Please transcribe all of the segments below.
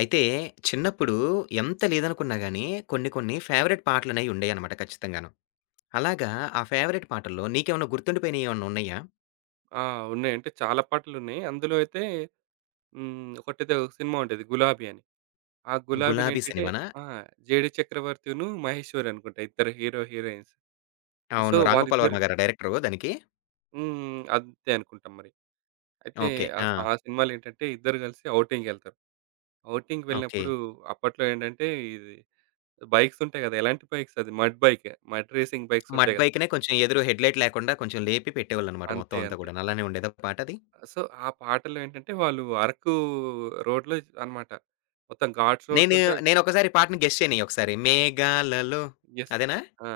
అయితే చిన్నప్పుడు ఎంత లేదనుకున్నా గానీ, కొన్ని కొన్ని ఫేవరెట్ పాటలనేయి ఉండేయనమాట ఖచ్చితంగాను. అలాగా ఆ ఫేవరెట్ పాటల్లో నీకేమన్నా గుర్తుండిపోయినయి ఏమన్నా ఉన్నయ్యా? ఆ! ఉన్నాయి. అంటే చాలా పాటలున్నాయి. అందులో అయితే హ్మ్. ఒకటేదో సినిమా ఉంటది 'గులాబీ' అని. ఆ 'గులాబీలో' 'గులాబీ' ఏంటంటే సినిమానా? ఆ! 'జేడి చక్రవర్తిను, మహేశ్వరి' అనుకుంటా ఇద్దరు హీరో, హీరోయిన్స్. సో, అవును. 'రాంగోపాల్ వాళ్ళిద్దరు వర్మ' గారా డైరెక్టరు దానికి? హ్మ్. అంతే అనుకుంటాం మరి. అయితే ఓకే. ఆ! ఆ సినిమాలేంటంటే ఇద్దరు కలిసి ఔటింగ్‌కెళ్తారు. ఔటింగ్‌కి ఓకే. వెళ్ళినప్పుడు అప్పట్లో ఏంటంటే ఇది బైక్స్ ఉంటాయి కదా! ఎలాంటి బైక్స్ అది మడ్ బైకే. మడ్ రేసింగ్ బైక్స్ మడ్ ఉంటాయి కదా! బైక్‌నే కొంచెం ఎదురు హెడ్‌లైట్ లేకుండా కొంచెం లేపి పెట్టేవాళ్ళనమాట అంతే. మొత్తం అంతా అంతే. గూడాను. అలానే ఉండేదా పాటది? సో, ఆ పాటలో ఏంటంటే వాళ్ళు అరకు రోడ్‌లో అన్నమాట. మొత్తం ఘాట్స్ రోడ్స్ నేను ఉంటాయి. నేనొకసారి పాటని గెస్ చేయనియి ఒకసారి. 'మేఘాలలో' యెస్. అదేనా? ఆ!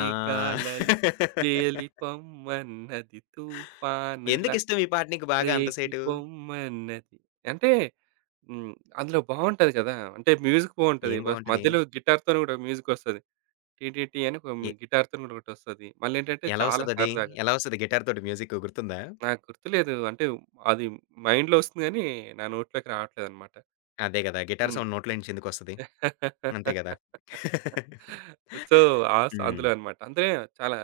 ఆ! తేలిపొమ్మన్నది తుఫానుల ఎందుకిష్టం ఈ పాట నీకు బాగా అంత సేటు? రేగిపొమ్మన్నది. అంటే హ్మ్. అందులో బావుంటది కదా! అంటే మ్యూజిక్ బావుంటది. ఏం ఫస్ట్ బావుంటది? మధ్యలో గిటార్‌తోని గూడా మ్యూజికొస్తది. టీ టీ టీ అని ఒక ఏ గిటార్‌తోని గూడా ఒకటొస్తది. మళ్ళేంటంటే ఎలా చాలా వస్తదది? సరదాగా. ఎలా వస్తది గిటార్ తోటి మ్యూజిక్ గుర్తుందా? నాకు గుర్తులేదు. అంటే అది మైండ్‌లో ఒస్తుంది గానీ, నా నోట్లోకి రావట్లేదన్నమాట. అదే గదా! గిటార్ హ్మ్. సౌండ్ నోట్లో నుంచి ఎందుకొస్తది? అంతే గదా! సో, ఆ స అందులో హ్మ్. అనమాట. అంటే చాలా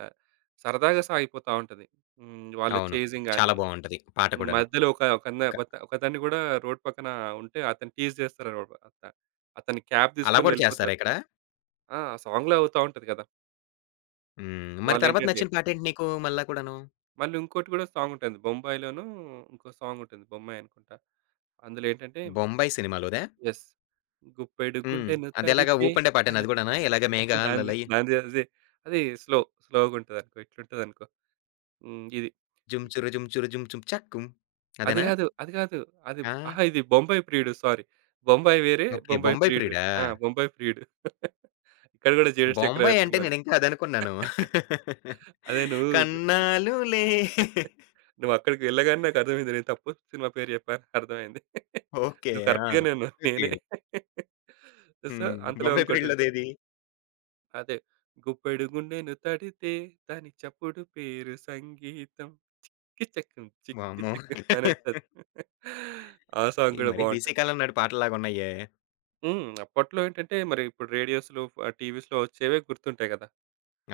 సరదాగా సాగిపోతా ఉంటది. హ్మ్. వాళ్ళ అవును. చేజింగ్ చాలా గాని, బావుంటది పాట కూడాను. మధ్యలో ఒక ఒకన్న ఒక ఒక ఒకతన్ని గూడా రోడ్ పక్కన ఉంటే అతన్ని టీజ్ చేస్తారనమాట. అతని క్యాబ్ అలా తీసుకొని కూడా చేస్తారా వెళ్ళిపోతారు. ఇక్కడ? ఆ! ఆ సాంగ్‌లో అవుతా ఉంటది కదా! హ్మ్. మరి తర్వాత వాళ్ళేంటంటే నచ్చిన పాటేంటి నీకు మళ్ళా కూడాను? మళ్ళీ ఇంకోటి గూడా సాంగ్ ఉంటుంది. 'బొంబాయిలోను' ఇంకో సాంగ్ ఉంటుంది. 'బొమ్మాయి' అనుకుంటా. అందులో ఏంటంటే 'బొంబాయి' సినిమాలోదా? యెస్. గుప్పెడు హ్మ్. గుండెను అదెలాగా తడితే ఊపండే పాటేనా అని అది గూడానా? ఇలాగ దాంది మేఘాలలై దాంది అదే. అది స్లో స్లోగుంటదనుకో. ఇట్లుంటదనుకో. హ్మ్. ఇది. జుమ్ చురు జుమ్ చురు జుమ్ చుమ్ చక్కుం అది అదేనా? గాదు. అది గాదు. అది ఆ! అహా! ఇది 'బొంబాయి ప్రియుడు' సారీ. 'బొంబాయి' వేరే ఓకే. 'బొంబాయి 'బొంబాయి ప్రియుడు' వేరే. ప్రియుడా'? ఆ! 'బొంబాయి ప్రియుడు.' ఇక్కడ గూడా 'జేడు 'బొంబాయి' చక్రవర్తి' అంటే మళ్ళీ. నేనింకా అదనుకున్నాను. అదే నువ్వు కన్నాలులే నువ్వక్కడికి వెళ్ళగానే నాకర్థమైంది. నేను తప్పు సినిమా పేరు జెప్పాను అర్థమైంది. ఓకే. నువ్వు ఆ! కరెక్ట్‌గానే ఉన్నావు. 'బొంబాయి నేనే. ప్రియుడు.' సో, హ్మ్. అంతలో 'బొంబాయి ఇంకోటుంటది. ప్రియుడు'లోదేది? అదే. గుప్పెడు గుండెను తడితే దాని చప్పుడు పేరు సంగీతం. చిక్కి చెక్, చిక్కి వామ్మో! చెక్ అని అంటది. ఆ సాంగ్ ఇయి గూడా మరీ బావుంటది. బీసీ కాలం నాటి పాటల్లాగున్నాయే. హ్మ్. అప్పట్లో ఏంటంటే మరి ఇప్పుడు రేడియోస్‌లో, ఆహ్, టీవీస్‌లో వచ్చేవే గుర్తుంటాయి గదా!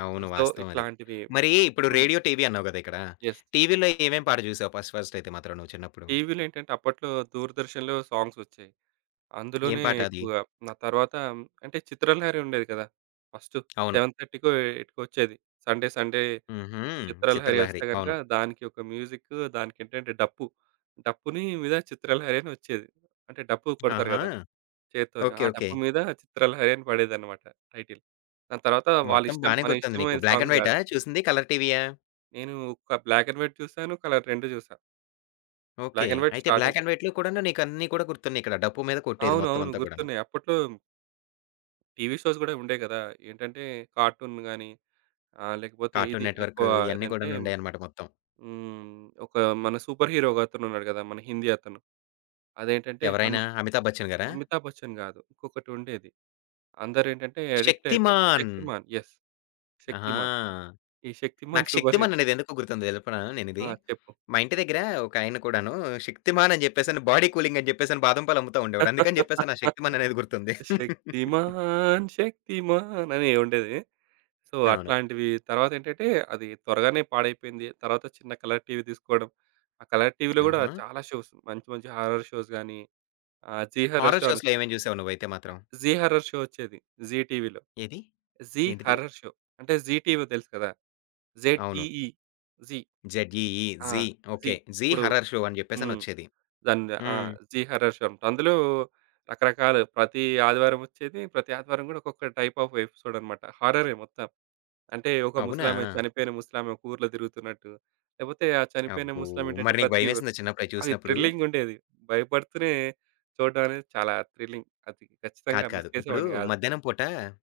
అవును. సో, వాస్తవం అది. ఇట్లాంటివి మరి ఇప్పుడు హ్మ్. రేడియో, టీవీ అన్నావు గదా! ఇక్కడ. యెస్. టీవీలో ఏమేం పాట జూసావు ఫస్ట్ ఫస్ట్ అయితే మాత్రం నువ్వు చిన్నప్పుడు? టీవీలో ఏంటంటే అప్పట్లో 'దూరదర్శన్‌లో' సాంగ్స్ వచ్చేయి. ఏం అందులోనే పాట అది? ఎక్కువగా ఆ తర్వాత అంటే చిత్రలహరి ఉండేది కదా! ఫస్టు అవును. 7:30కో, ఎయిట్‌కో వచ్చేది. సండే, సండే హుహు. చిత్రలహరి వస్తే 'చిత్రలహరి.' గనుక అవును. దానికి ఒక మ్యూజిక్ దానికేంటంటే డప్పు. డప్పుని మీద చిత్రలహరి అని వచ్చేది. అంటే డప్పు కొడతారు ఆహా! గదా! చేత్తోని. ఓకే. ఆ ఓకే. డప్పు మీద 'చిత్రలహరి' అని పడేదన్నమాట టైటిల్. దాని తర్వాత వాళ్ళ మొత్తం ఇష్టం. బానే మన గుర్తుంది ఇష్టమైన నీకు. బ్లాక్ సాంగ్స్ అండ్ వైటా గాదు. చూసింది? కలర్ టీవీయా? నేను ఒక బ్లాక్ అండ్ వైట్ చూసాను. కలర్ 2 చూసా. ఓకే. బ్లాక్ అండ్ వైట్ అయితే బ్లాక్ స్టార్టింగ్. అండ్ వైట్‌లో కూడాను నీకన్నీ కూడా గుర్తున్నాయిక్కడ. డప్పు మీద కొట్టేది మొత్తం అవునవును. అంతా కూడాను. గుర్తున్నాయి. అప్పట్లో టీవీ షోస్ గూడా ఉండేయి గదా! ఏంటంటే కార్టూన్ గాని ఆహ్, లేకపోతే కార్టూన్ ఇది నెట్‌వర్క్ ఎక్కువ ఇయన్నీ ఏదంటే కూడాను ఉండేయన్నమాట మొత్తం. హ్మ్. ఒక మన సూపర్ హీరో ఒకతనున్నాడు గదా! మన హిందీ అతను. అదేంటంటే హను ఎవరైనా? 'అమితాబ్ బచ్చన్' గారా? 'అమితాబ్ బచ్చన్' గాదు. ఇంకొకటుండేది. అందరేంటంటే అడిక్ట్ అయిపోయారు. 'శక్తిమాన్.' 'శక్తిమాన్' యెస్. 'శక్తిమాన్.' ఆహా! ఈ 'శక్తిమాన్' నాకు సూపర్ 'శక్తిమాన్' హీరో. అనేది ఎందుకు గుర్తుంది తెలుపనా ఆ! నేనిది? చెప్పు. మా ఇంటి దగ్గర ఒకాయన కూడాను 'శక్తిమాన్' అని జెప్పేసని బాడీ కూలింగ్ అని జెప్పేసని బాదం పాలు అమ్ముతా ఉండేవాడు. అందుకని జెప్పేసి నా 'శక్తిమాన్' అనేది గుర్తుంది. శక్తిమాన్ శక్తిమాన్ అని ఉండేది. సో, అవును. అట్లాంటివి తర్వాతేంటంటే, అది త్వరగానే పాడైపోయింది. తర్వాత చిన్న కలర్ టీవీ తీసుకోవడం. ఆ కలర్ టీవీలో గూడా ఆహా! చాలా షోస్ మంచి మంచి హారర్ షోస్ గానీ, ఆహ్, జీ హారర్ హారర్ షో షోస్‌లో అనొచ్చేది. ఏమేం జూసావు నువ్వైతే మాత్రం? జీ హారర్ షో వచ్చేది. జీ టీవీలో. ఏది? జీ ఏంటిది? Horror show. అంటే జీ టీవీ తెలుసు కదా! అవును. జెడ్‌ఈఈ జీ. 'జెడ్ఈఈ ఆ! జీ' జీ. ఓకే. 'జీ ఇప్పుడు హర్రర్ షో' అని హ్మ్. జెప్పేసనొచ్చేది. దాన్ని ఆ! హ్మ్. Zee horror show. అన్నమాట. అందులో రకరకాలు ప్రతి ఆదివారం వచ్చేది. ప్రతి ఆదివారం కూడా ఒక్కొక్క టైప్ ఆఫ్ ఎపిసోడ్ అనమాట. హారరే మొత్తం. అంటే ఒక అవునా? ముసలామె చనిపోయిన ముసలామె ఒక ఊర్లో తిరుగుతున్నట్టు. లేకపోతే ఆ చనిపోయిన అబ్బో! ముసలామె ఏంటంటే మరి నీకు ప్రతి ఊరు భయమేసిందా చిన్నప్పుడు అయి అది చూసినప్పుడు? థ్రిల్లింగ్ ఉండేది. భయపడుతూనే చూడడం అనేది చాలా థ్రిల్లింగ్. అది ఖచ్చితంగా కాదు. కాదు. మిస్ ఇప్పుడు చేసేవాడిని కాదు. మధ్యాహ్నం పూట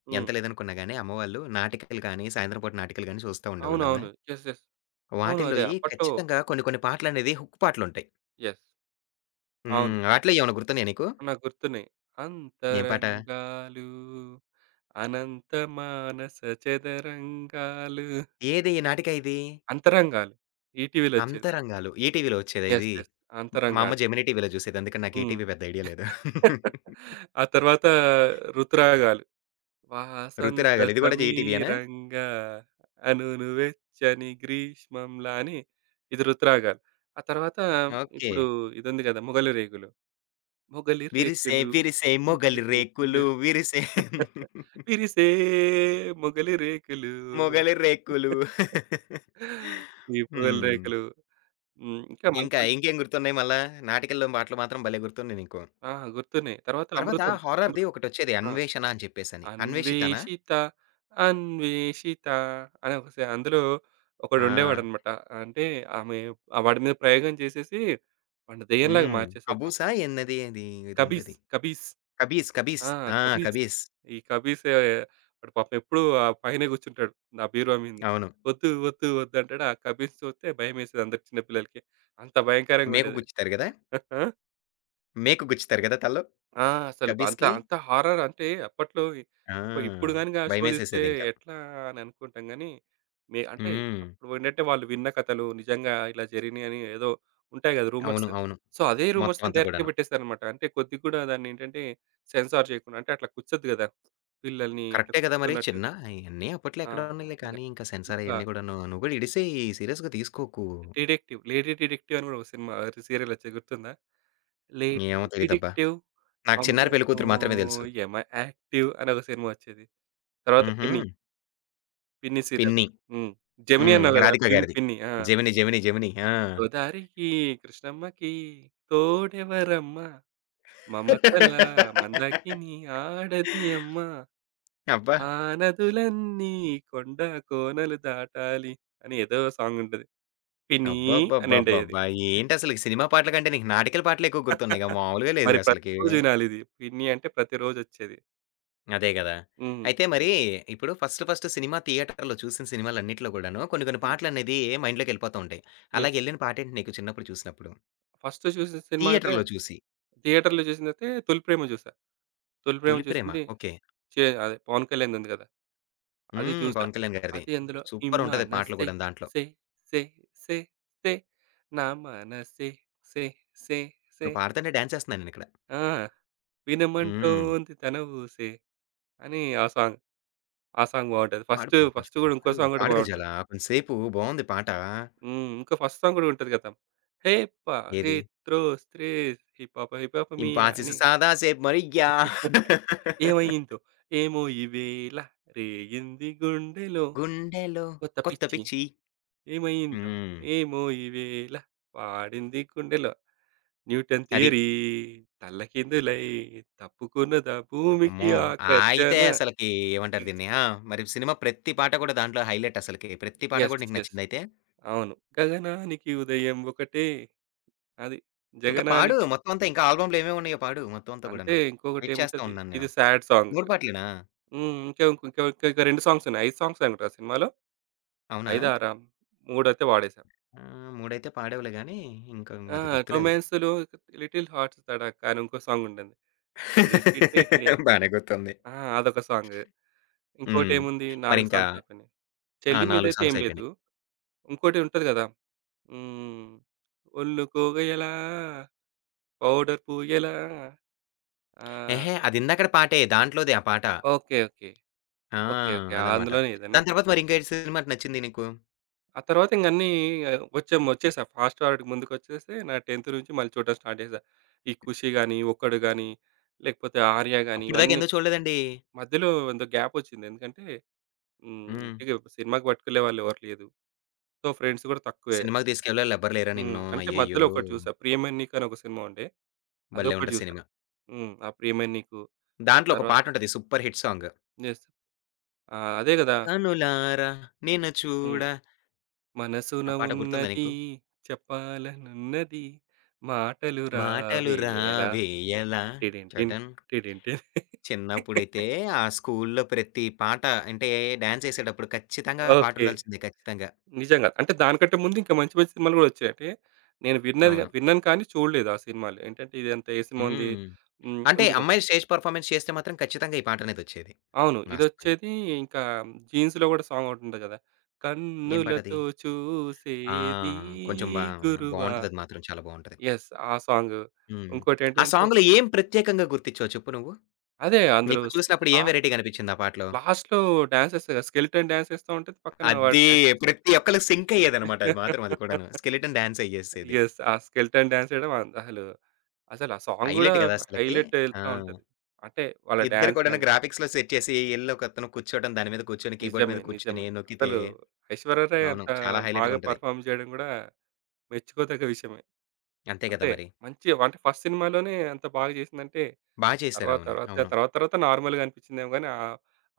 హ్మ్. ఎంత లేదనుకున్నా గాని అమ్మవాళ్ళు నాటికలు కానీ, సాయంత్రం పూట నాటికలు గాని చూస్తా ఉండేవాళ్ళు. అవునా? అవునవును. యెస్. యెస్. అవును. అదే వాటిల్లోయి అప్పట్లో ఖచ్చితంగా కొన్ని కొన్ని పాటలనేది హుక్ పాటలుంటాయి. యెస్. అవును. హ్మ్. వాటిలో ఏమన్నా గుర్తున్నాయా నీకు? నాకు గుర్తున్నాయి. ఏం పాట? అంతరంగాలు అనంత మానస చదరంగాలు. ఏది ఏ నాటిక ఇది? 'అంతరంగాలు' ఈటీవీలో వచ్చేది. 'అంతరంగాలు.' ఈటీవీలో వచ్చేదా యెస్. ఇది? యెస్. మా అమ్మ 'అంతరంగాలు.' జెమినీ టీవీలో చూసేది. అందుకని నాకు హ్మ్. ఈటీవీ పెద్ద ఐడియా లేదు. ఆ తర్వాత 'ఋతురాగాలు.' వాసంత 'ఋతురాగాలు' ఇది కూడా ఈటీవీయేనా? సమీరంగా అనును వెచ్చని గ్రీష్మంలా అని ఇది 'ఋతురాగాలు.' ఆ తర్వాత ఓకే. ఇప్పుడు ఇదుంది గదా! 'మొగలి రేకులు.' మొగలి విరిసే రేకులు, విరిసే మొగలి మొగలి రేకులు రేకులు విరిసే విరిసే మొగలి రేకులు. మొగలి రేకులు. ఈ మొగలి హ్మ్. రేకులు. హ్మ్. ఇంకా ఇంకా మంచి ఇంకేం గుర్తున్నాయి మళ్ళా? నాటికల్లో పాటలు మాత్రం భలే గుర్తున్నాయి నీకు. ఆ! గుర్తున్నాయి. తర్వాత తర్వాత 'అమృతం', హారర్‌ది 'అమృతం' ఒకటొచ్చేది ఆ! 'అన్వేషణ' అని చెప్పేసని. 'అన్వేషితనా'? అన్వేషిత, అన్వేషిత అని ఒక సా అందులో ఆ! ఒకడుండేవాడన్నమాట. అంటే ఆమె ఆ వాడి మీద ప్రయోగం చేసేసి వాడిని దెయ్యంలాగా హ్మ్. మార్చేస్తది పాపం. 'కబూసా' ఏందది అది ఏదో కబీస్, ఉండేది. కబీస్. 'కబీస్ ఆ! కబీస్' ఆ! కబీస్. 'కబీస్' ఈ కబీస్ ఏ, వాడు పాపం ఎప్పుడూ ఆ పైనే కూర్చుంటాడు. నా బీరువా మీదనే. అవును. వద్దు, వద్దు, వద్దు అంటాడు. ఆ కబీస్ చూస్తే భయమేసేది అందరికి చిన్న పిల్లలకి. అంత భయంకరంగా మేకు ఉండేది. గుచ్చుతారు గదా! మేకు గుచ్చుతారు గదా! తలలో. ఆ! అసలు అంత 'కబీస్‌కి' అంత హారర్ అంటే అప్పట్లో ఆ! ఇప్పుడు గనుక ఆ షో తీస్తే భయమేసేసేదింకా. ఎట్లా అని అనుకుంటాం గానీ, మీ అంటే హ్మ్. అప్పుడు ఏంటంటే వాళ్ళు విన్న కథలు నిజంగా ఇలా జరిగినాయని ఏదో ఉంటాయి కదా! రూమర్స్. అవును. అవును. సో, అదే మొత్తం రూమర్స్‌ని అంతా డైరెక్ట్‌గా కూడాను. పెట్టేసారన్నమాట. అంటే కొద్దిగా కూడా దాన్ని ఏంటంటే సెన్సార్ చేయకుండా అంటే అట్లా కుచ్చొద్దు కదా! పిల్లల్ని ఇట్లా కరెక్టే గదా! మరి కుచ్చుతున్నట్టు. చిన్న అయన్నీ అప్పట్లో ఆ! ఎక్కడ ఉన్నాయిలే ఇంగ కానీ ఇంకా సెన్సార్ ఇంకా అయన్నీ కూడాను. నువ్వు గూడా ఇడిసేయి సీరియస్‌గా తీసుకోకు. డిడెక్టివ్ 'లేడీ డిటెక్టివ్' అని కూడా ఒక సినిమా సీరియల్ వచ్చేది గుర్తుందా? ఏమో 'లేడీ తెలీదబ్బా! డిటెక్టివ్ నాకు 'చిన్నారి అమ్మో! పెళ్ళికూతురు' మాత్రమే తెలుసు. యమ యాక్టివ్' అని ఒక సినిమా వచ్చేది. తర్వాత హుహు. 'పిన్ని', 'పిన్ని' సీరియల్. 'పిన్ని.' హ్మ్. 'జెమిని' హ్మ్. అన్నావు గదా! 'రాధిక' గారిది. 'పిన్ని' ఆ! 'జెమిని, జెమిని, జెమిని.' ఆ! గోదారికి, కృష్ణమ్మకి తోడెవరమ్మ? మమతల మందాకిని ఆడది అమ్మ. అబ్బా! ఆ నదులన్నీ కొండ కోనలు దాటాలి అని ఏదో సాంగ్ ఉంటది. 'పిన్ని' అని ఎండ్ అయ్యేది. అబ్బబ్బబ్బబ్బబ్బా! ఏంటసలకి సినిమా పాటల కంటే నీకు నాటికల పాటలు ఎక్కువ గుర్తున్నాయిగా మామూలుగా మరి లేదుగా అసలకి. ప్రతిరోజు వినాలిది. 'పిన్ని' అంటే ప్రతిరోజొచ్చేది. అదే గదా! హ్మ్. అయితే మరి ఇప్పుడు ఫస్ట్ ఫస్ట్ సినిమా థియేటర్‌లో చూసిన సినిమాలన్నిట్లో గూడాను కొన్ని కొన్ని హ్మ్. పాటలనేది మైండ్‌లోకెళ్ళిపోతూ ఉంటాయి. యెస్. అలాగెళ్ళిన పాటేంటి నీకు చిన్నప్పుడు చూసినప్పుడు? ఫస్ట్ చూసిన సినిమా అయితే థియేటర్‌లో చూసి. థియేటర్‌లో చూసిందయితే 'తొలి ప్రేమ' చూసా. 'తొలి 'తొలి ప్రేమ' ప్రేమ.' చూసింది ఓకే. అదే 'పవన్ కళ్యాణ్‌ది' ఉంది కదా! అది హ్మ్. చూసా. 'పవన్ కళ్యాణ్' గారిది. అది అందులో ఈ సూపరుంటది పాటలు మనసే గూడాను దాంట్లో. సే సే సే సే నా మనసే సే సే సే నువ్వు పాడుతుంటే డాన్స్ ఏస్తున్నా నేనిక్కడ. ఆ! హ్మ్. వినమంటోంది తన ఊసే అని ఆ సాంగ్. ఆ సాంగ్ బావుంటది. పాడు, ఫస్ట్ పాడు కొంచెం ఫస్ట్ గూడా ఇంకో పాడు. సాంగ్ గూడా పాడు గజాల బావుంటది. కొంచెం సేపు బావుంది పాట. హ్మ్. ఇంకా ఫస్ట్ సాంగ్ గూడా ఉంటది కదా! హేప్పా హే ఏది? త్రోస్ త్రేస్ హిపాప హిపాప మియా 'ఇంపాసిస్ అని సాదా సే మరియా ఏమయ్యిందో ఏమో ఈవేళ రేగింది గుండెలో గుండెలో కొత్త కొత్త పిచ్చి. పిచ్చి' ఏమయిందో హ్మ్. ఏమో ఈవేళ వాడింది గుండెలో న్యూటన్ అది. థియరీ తల్లకిందులై తప్పుకున్నదా అమ్మో! భూమికి ఆగితే ఆకర్షణ. అసలకి ఏమంటారు దీన్ని? ఆ! మరి సినిమా ప్రతి పాట కూడా దాంట్లో హైలైట్ అసలకి. ప్రతి పాట యెస్. కూడా నీకు యెస్. నచ్చిందయితే. అవును. గగనానికి ఉదయం ఒకటే అది. ఇంకా పాడు జగనానికి మొత్తం అంతా. ఇంకా ఆల్బమ్‌లో ఏమేమి ఉన్నాయో పాడు మొత్తం అంతా అంతే కూడాను. వెయిట్ చేస్తా ఇంకొకటేముంటది. ఉన్నాను ఇది నేను. Sad song. 3 పాటలేనా? హ్మ్. ఇంకా ఇంక ఇంక 2 సాంగ్స్ ఉన్నాయి. 5 సాంగ్స్ అనుకుంటా ఆ సినిమాలో. అవునా? 5, 6 మూడైతే వాడేసాం. ఆ! 3 అయితే పాడావులే గాని, ఇంకా ఆ! అది గుర్తులేదు. రొమాన్స్‌లో 'లిటిల్ హార్ట్స్' తడాకా అని ఇంకో సాంగ్ ఉంటుంది. బానే గుర్తుంది. ఆ! అదొక సాంగ్. హ్మ్. ఇంకోటేముంది 4 మరింకా సాంగ్స్ అయిపోయినాయి. ఆ! 'చెల్లి' 4 మీదైతే సాంగ్స్ ఏం అయిపోయినాయి. లేదు. ఇంకోటి ఉంటది గదా! హ్మ్. ఒళ్ళు కోవెయలా, పౌడర్ పూయలా ఆ! ఎహే! అదిందాకడ పాటే దాంట్లోదే ఆ పాట. ఓకే. ఓకే. ఆ! ఓకే. ఓకే. అదనమాట. అందులోనే ఇదేనా? దాని తర్వాత మరి ఇంకా ఏ సినిమా నచ్చింది నీకు? ఆ తర్వాత ఇంక అన్నీ వచ్చేసా. ఫాస్ట్ ఫార్వర్డ్‌కి ముందుకొచ్చేసి నా 10థ్ నుంచి మళ్ళీ చూడడం స్టార్ట్ చేశా. ఈ 'ఖుషి' గాని, 'ఒక్కడు' గాని, లేకపోతే 'ఆర్య' గాని అప్పటిదాకా ఇవన్నీ ఎందుకు చూడలేదండి? మధ్యలో ఎంతో గ్యాపొచ్చింది. ఎందుకంటే హ్మ్. హ్మ్. ఇంటికి సినిమాకి పట్టుకెళ్ళేవాళ్ళు ఎవరు లేదు. సో, ఫ్రెండ్స్ గూడా తక్కువే. సినిమాకి తీసుకెళ్ళేళ్ళు ఎవ్వరు లేరా హ్మ్. నిన్ను? అంటే అయ్యయ్యో! మధ్యలో ఒకటి చూసా. 'ప్రియమైన నీకు' అని ఒక సినిమా ఉండే. భలే అదొకటి ఉంటది చూసా. సినిమా. హ్మ్. ఆ 'ప్రియమైన నీకు' దాంట్లో ఒక తర్వాత పాటుంటది సూపర్ హిట్ సాంగ్. యెస్. ఆ! అదే గదా! కనులారా నిన్ను హ్మ్. చూడ మనసున ఆ పాట గుర్తుందా ఉన్నది నీకు? చెప్పాలనున్నది మాటలు మాటలు రావేలా రావేయలా టిడిన్ టిన్ చటన్ టిడిన్ టిన్. చిన్నప్పుడైతే ఆ స్కూల్‌లో ప్రతి పాట అంటే డాన్స్ ఏసేటప్పుడు ఖచ్చితంగా ఆ పాట ఓకే. ఉండాల్సిందే ఖచ్చితంగా. నిజంగా. అంటే దానికంటే ముందు ఇంకా మంచి మంచి సినిమాలు గూడా వచ్చాయి. అంటే నేను అవును. విన్నాను కానీ చూడలేదు ఆ సినిమాలు. ఏంటంటే ఇదంతా ఏ సినిమా ఉంది? హ్మ్. హ్మ్. అంటే ఉంది గదా! అమ్మాయిలు స్టేజ్ పెర్ఫార్మన్స్ చేస్తే మాత్రం ఖచ్చితంగా ఈ పాటనేదొచ్చేది. అవును. వాస్తవంగా. ఇదొచ్చేది ఇంకా జీన్స్‌లో గూడా సాంగ్ ఒకటుంటది గదా! ఏం పాటది? కన్నులతో ఆ! చూసేది కొంచెం బా గురువా బావుంటదది మాత్రం. చాలా బావుంటది. యెస్. ఆ సాంగు. హ్మ్. ఆ ఇంకోటేంటంటే సాంగ్‌లో ఏం ప్రత్యేకంగా గుర్తించావు చెప్పు నువ్వు? అదే అందులో నీకు చూసినప్పుడు ఏం లాస్ట్‌లో, వెరైటీగా అనిపించింది ఆ పాటలో? లాస్ట్‌లో డాన్సేస్తాడు గదా! స్కెలిటన్ డాన్స్ ఏస్తా ఉంటది. పక్కన వాడు అదీ డాన్స్ చేస్తాడు. ప్రతి ఒక్కళ్ళకి సింక్ అయ్యేదనమాట అది మాత్రం అది కూడాను. స్కెలిటన్ డాన్స్ ఎయ్యేసేది. యెస్. ఆ స్కెలిటన్ డాన్స్ ఏయడం అసలు, అసలు ఆ సాంగ్ గూడా హైలైట్ గదా! అసలకి. హైలైట్ ఆ! ఎళ్తా ఉంటది. అంటే వాళ్ళ ఇద్దరు డాన్స్ కూడాను గాని. గ్రాఫిక్స్‌లో సెట్ చేసి ఎళ్లి ఒకతను కూర్చోవడం, దాని మీద కూర్చొని కీబోర్డ్ నిజమే. మీద కూర్చొని నిజమే. నొక్కితే అసలు ఐశ్వర్య రాయ్ అవును. అంత చాలా హైలైట్‌గా బాగా ఉంటది. పెర్ఫార్మ్ జేయడం గూడా మెచ్చుకోదగ్గ విషయమే. అంతే కదా అంతే. మరి. మంచి అంటే ఫస్ట్ సినిమాలోనే అంత బాగా జేసిందంటే, బా చేశారు. అవును. అవును. తర్వాత తర్వాత నార్మల్‌గా అనిపించిందేమో గానీ, ఆహ్,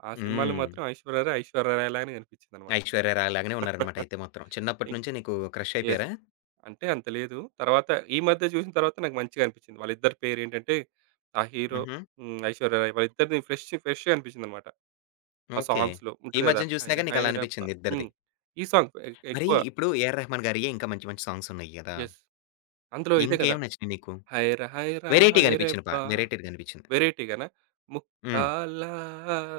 ఆ సినిమాలో హ్మ్. మాత్రం ఐశ్వర్య రాయ్ లాగానే కనిపించిందనమాట. ఐశ్వర్య రాయ్ లాగానే ఉన్నారనమాట అయితే మాత్రం. చిన్నప్పటి ఇక్ నుంచే నీకు క్రష్ యెస్. అయిపోయారా? అంటే అంత లేదు. తర్వాత ఈ మధ్య జూసిన తర్వాత నాకు మంచిగా అనిపించింది. వాళ్ళిద్దరి పేరేంటంటే, ఆ హీరో హుహు. హ్మ్. ఐశ్వర్య రాయ్ వాళ్ళిద్దరిది ఫ్రెష్‌గా అనిపించిందనమాట. ఆ ఓకే. సాంగ్స్‌లో ఈ ఉంటది గదా! మధ్యన చూసినా హైర గాని నీకు అలా హైరబ్బా అనిపించింది ఇద్దరిది. హ్మ్. ఈ సాంగ్ మరి ఎక్కువ. ఇప్పుడు ఏఆర్ రెహమాన్ గారియ్యే ఇంకా మంచి మంచి సాంగ్స్ ఉన్నాయి కదా! యెస్. అందులో ఇదే గదా! ఇంకేం నచ్చినాయి నీకు? హైర హైర వెరైటీగా అనిపించిన పా హైరెబ్బా వెరైటీగా అనిపించింది. వెరైటీగానా? హ్మ్. ముక్కాలా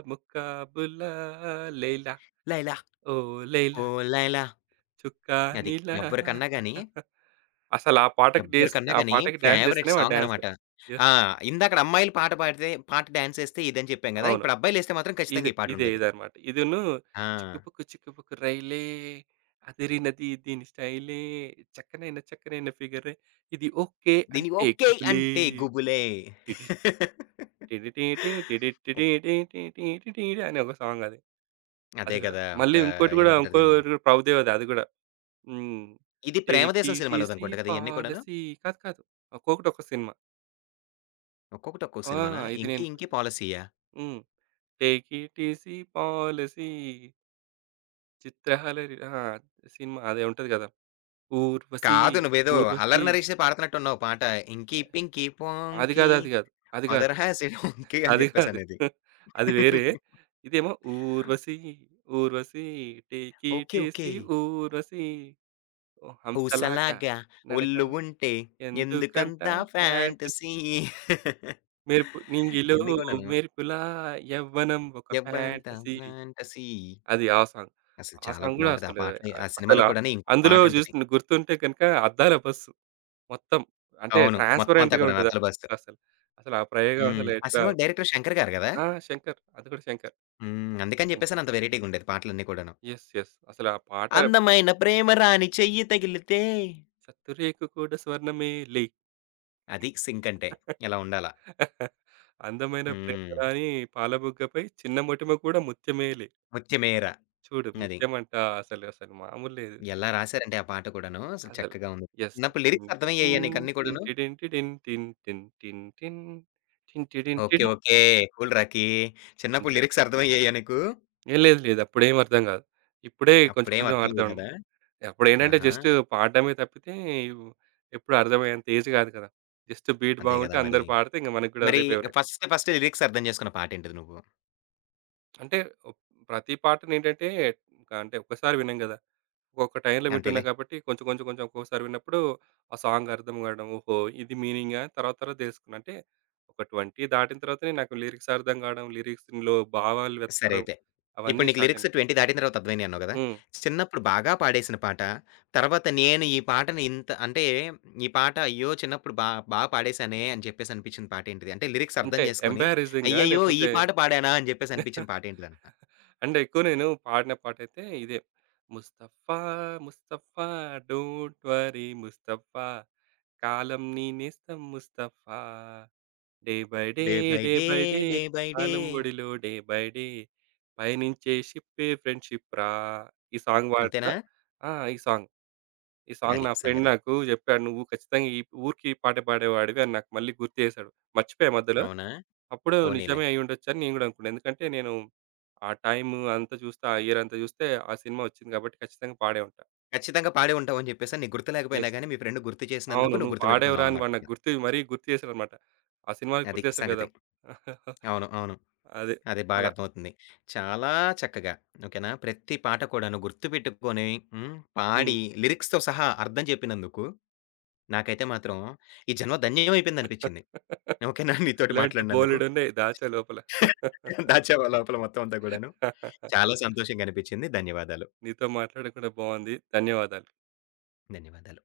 ముక్కాబులా లైలా 'లైలా ఓ లైలా ఓ లైలా' అది. చుక్కానిలా ఎవ్వరికన్నా గాని అసలు ఎవ్వరికన్నా ఆ గాని పాటకి డాన్స్ ఫేవరెట్ చేస్తేనే వాడు సాంగ్ అనమాట. డాన్సర్. యెస్. ఆ! ఇందాకడ అమ్మాయిలు పాట పాడితే పాట డాన్సేస్తే ఇదని చెప్పాం గదా! అవును. ఇప్పుడు అబ్బాయిలేస్తే మాత్రం ఇది ఖచ్చితంగా ఈ ఇదే పాటుండేది. ఇదనమాట. ఇదును ఆ! చిక్కుపుక్కు చిక్కుపుక్కు రైలే అదిరినది దీని స్టైలే చక్కనైన చక్కనైన ఫిగరే ఇది ఓకే దీని అంటే ఓకే కుబులే అంటే గుబులే. టిడి టిడిటిటి టిడిటిటిటిటిటిటిటిడి అని ఒక సాంగ్ అది. అదే అది గూడా. గదా! ఒక మళ్ళీ ఏమంటారు ఇంకోటి దీన్ని? గూడా ప్రభుదేవాదే అది గూడా. హ్మ్. ఇది 'టేక్ 'ప్రేమదేశం' ఇట్ ఈజీ సినిమాలోదనుకుంట గదా! ఇయన్నీ కూడాను? పాలసీ' కాదు కాదు. ఒక్కొక్కటి ఒక్క సినిమా. ఒక్కొక్కటి ఒక్కొక్క ఆ! సినిమానా? ఇది 'ఇంకి నేను ఇంకి పాలిసీయా'? హ్మ్. 'టేక్ ఇట్ ఈజీ పాలసీ చిత్రహాలరి' ఆ! సినిమా అదే ఉంటది గదా! 'ఊర్వశి కాదు నువ్వేదో అల్లరి ఊర్వశి' నరేషే పాడుతున్నట్టున్నావు పాట. 'ఇంకి పింకీ అది పాంకీ గాదు. అది గాదు. అది గాదు. మదర్ హాస్ ఎ డాంకీ' అని అది గాదు. జెప్పేసనేది. అది వేరే. ఇదేమో 'Urvashi Urvashi take it okay. Okay. Easy Urvashi ఓ హంసలాగా ఊసలాగా నడక' ఒళ్ళు ఉంటే ఎందుకంట ఎందుకంత ఫ్యాంట్ ఫ్యాంటసీ. మెరుపు నింగిలో ఇయన్నీ కూడాను. మెరుపులా యవ్వనం ఒక ఎవ్వడంత ఫ్యాంటసీ. ఫ్యాంటసీ. అది ఆ సాంగ్. అసలు ఆ చాలా సాంగ్ గూడా బావుంటది. ఆ అసలు పాటని ఆ ఆహ్, సినిమాలో కూడాను ఇంకొక అందులో పాటుంటది. జూస్తున్న గుర్తుంటే గనక అద్దాల బస్సు మొత్తం. అంటే అవును. మొత్తం అంతా ట్రాన్స్‌పరెంట్‌గా కూడాను ఉంటది 'అతల బాసు'. అసలు. అసలు ఆ ప్రయోగం హ్మ్. అసలు ఆ ఎట్లా సినిమాకి డైరెక్టర్ 'శంకర్' గారు గదా! ఆ! శంకర్. అది గూడా శంకర్. హ్మ్. అందుకని శంకర్. జెప్పేసని అంత వెరైటీగుండేది పాటలన్నీ కూడాను. యెస్. యెస్. అసలు ఆ పాట అందమైన ప్రేమరాని చెయ్యి తగిలితే సత్తురేకు కూడా స్వర్ణమేలే అది సింకంటే. ఇలా ఉండాల. అందమైన హ్మ్. ప్రేమరాణి పాలబుగ్గపై చిన్న మొటిమ కూడా ముత్యమేలే. ముత్యమేర చూడు అది. ముత్యమంట అసలు, అసలు మామూలు లేదు. ఎలా రాసారంటే ఆ పాట కూడాను. అసలు అసలు. చక్కగా ఉంది. యెస్. చిన్నప్పుడు లిరిక్స్ అర్థమయ్యాయా టిన్ నీకన్నీ టిన్ కూడాను? టిడిన్ టిడిన్ టిన్ టిన్ టిన్ టిన్ టిన్ టిడిన్ ఓకే. టిడిన్ ఓకే. కూల్ రాకీ. చిన్నప్పుడు అంతే. లిరిక్స్ అర్థమయ్యాయా నీకు? ఏం లేదు. అప్పుడేం అర్థం కాదు. ఇప్పుడే కొంచెం, అప్పుడేం కొంచెం అర్థం. అర్థమయ్యేయి కదా! అప్పుడేంటంటే ఆహా! జస్ట్ పాడడమే తప్పితే ఇవ్- ఎప్పుడు అర్థమయ్యేంత ఏజ్ కాదు కదా! జస్ట్ బీట్ అంతే బాగుంటే కదా మరి. అందరూ పాడితే ఇంక మనకు కూడా మరి అదే ఫేవరెట్. ఫస్ట్ ఫస్ట్ లిరిక్స్ అర్థం చేసుకున్న పాటేంటిది నువ్వు? అంటే ఒ- ప్రతి పాటనేంటంటే, అంటే ఒక్కసారి వినం కదా! ఒక్కొక్క టైంలో వింటున్నా అంతేలే. కాబట్టి కొంచెం కొంచెం కొంచెం ఒక్కొక్కసారి విన్నప్పుడు ఆ సాంగ్ అర్థం కావడం ఓహో ఇది మీనింగా తర్వాత తర్వాత తెలుసుకున్నా అంటే ఒక 20 దాటిన తర్వాతనే నాకు లిరిక్స్ అర్థం కావడం లిరిక్స్లో భావాలు సరే వెతకడం అయితే. ఇప్పుడు అవన్నీ నీకు స్టార్ట్ లిరిక్స్ అయినాయి 20 దాటిన తర్వాత అర్థమైనయి అన్నావు గదా! ఉమ్, చిన్నప్పుడు బాగా పాడేసిన పాట, తర్వాత నేను ఈ పాటని ఇంత అంటే ఈ పాట అయ్యో! చిన్నప్పుడు బా బా పాడేశానే అని చెప్పేసి అనిపించిన పాటేంటిది? అంటే లిరిక్స్ అర్థం అంటే చేసుకొని, ఎంబారసింగా అయ్యయ్యో! ఈ లేకపోతే పాట పాడానా అని చెప్పేసి అనిపించిన పాటేంటిదంటున్నా? అంటే ఎక్కువ నేను పాడిన పాట అయితే ఇదే ముస్తఫా ముస్తఫా డోంట్ వరీ ముస్తఫా కాలం నేనేస్తాం Mustafa day by day, 'day by day day, by day day by day' కాలం ఒడిలో డే బై డే పయనించే షిప్పే ఫ్రెండ్‌షిప్ రా! ఈ సాంగ్ పాడతా అంతేనా? ఆ! ఈ సాంగ్. ఈ సాంగ్ అది నా ఫ్రెండ్ సంగతి. నాకు చెప్పాడు. "నువ్వు ఖచ్చితంగా ఈ ఊరికి ఈ పాట పాడేవాడివి" అని నాకు మళ్ళీ గుర్తు చేశాడు. మర్చిపోయా మధ్యలో. అవునా? అప్పుడు పోనీలే. నిజమే అయ్యుండొచ్చు అని నేను కూడా అనుకున్నా. ఎందుకంటే నేను ఆ టైము అంతా చూస్తే, ఆ ఇయర్ అంతా చూస్తే ఆ సినిమా వచ్చింది కాబట్టి ఖచ్చితంగా పాడే ఉంటా. ఖచ్చితంగా పాడే ఉంటావు అని చెప్పేసని నీకు గుర్తు లేకపోయినా యెస్. గాని, మీ ఫ్రెండ్ గుర్తు అవును. చేసినందుకు నువ్వు నువ్వు పాడావురా అని గుర్తుపెట్టుకున్నావన్నమాట వాడు నాకు ఇక్కడ. గుర్తు చేశాడనమాట. ఆ సినిమాకి అది గుర్తు చేశాడు గదా! సంగతి. అవును. అవును. అదే. అది బాగా అలా. అర్థమవుతుంది. చాలా చక్కగా ఓకేనా! ప్రతి పాట కూడాను గుర్తుపెట్టుకొని హ్మ్. హ్మ్. పాడి లిరిక్స్‌తో సహా అర్థం చెప్పినందుకు నాకైతే మాత్రం ఈ జన్మ ధన్యమైపోయిందనిపించింది. ఓకేనా! నీతోటి ఇలాంటి మాట్లాడినందుకు. బోలెడున్నాయి దాచా లోపల. దాచావా లోపల మొత్తం అంతా కూడాను. చాలా సంతోషంగా అనిపించింది. ధన్యవాదాలు. నీతో మాట్లాడడం కూడా బావుంది. ధన్యవాదాలు. ధన్యవాదాలు.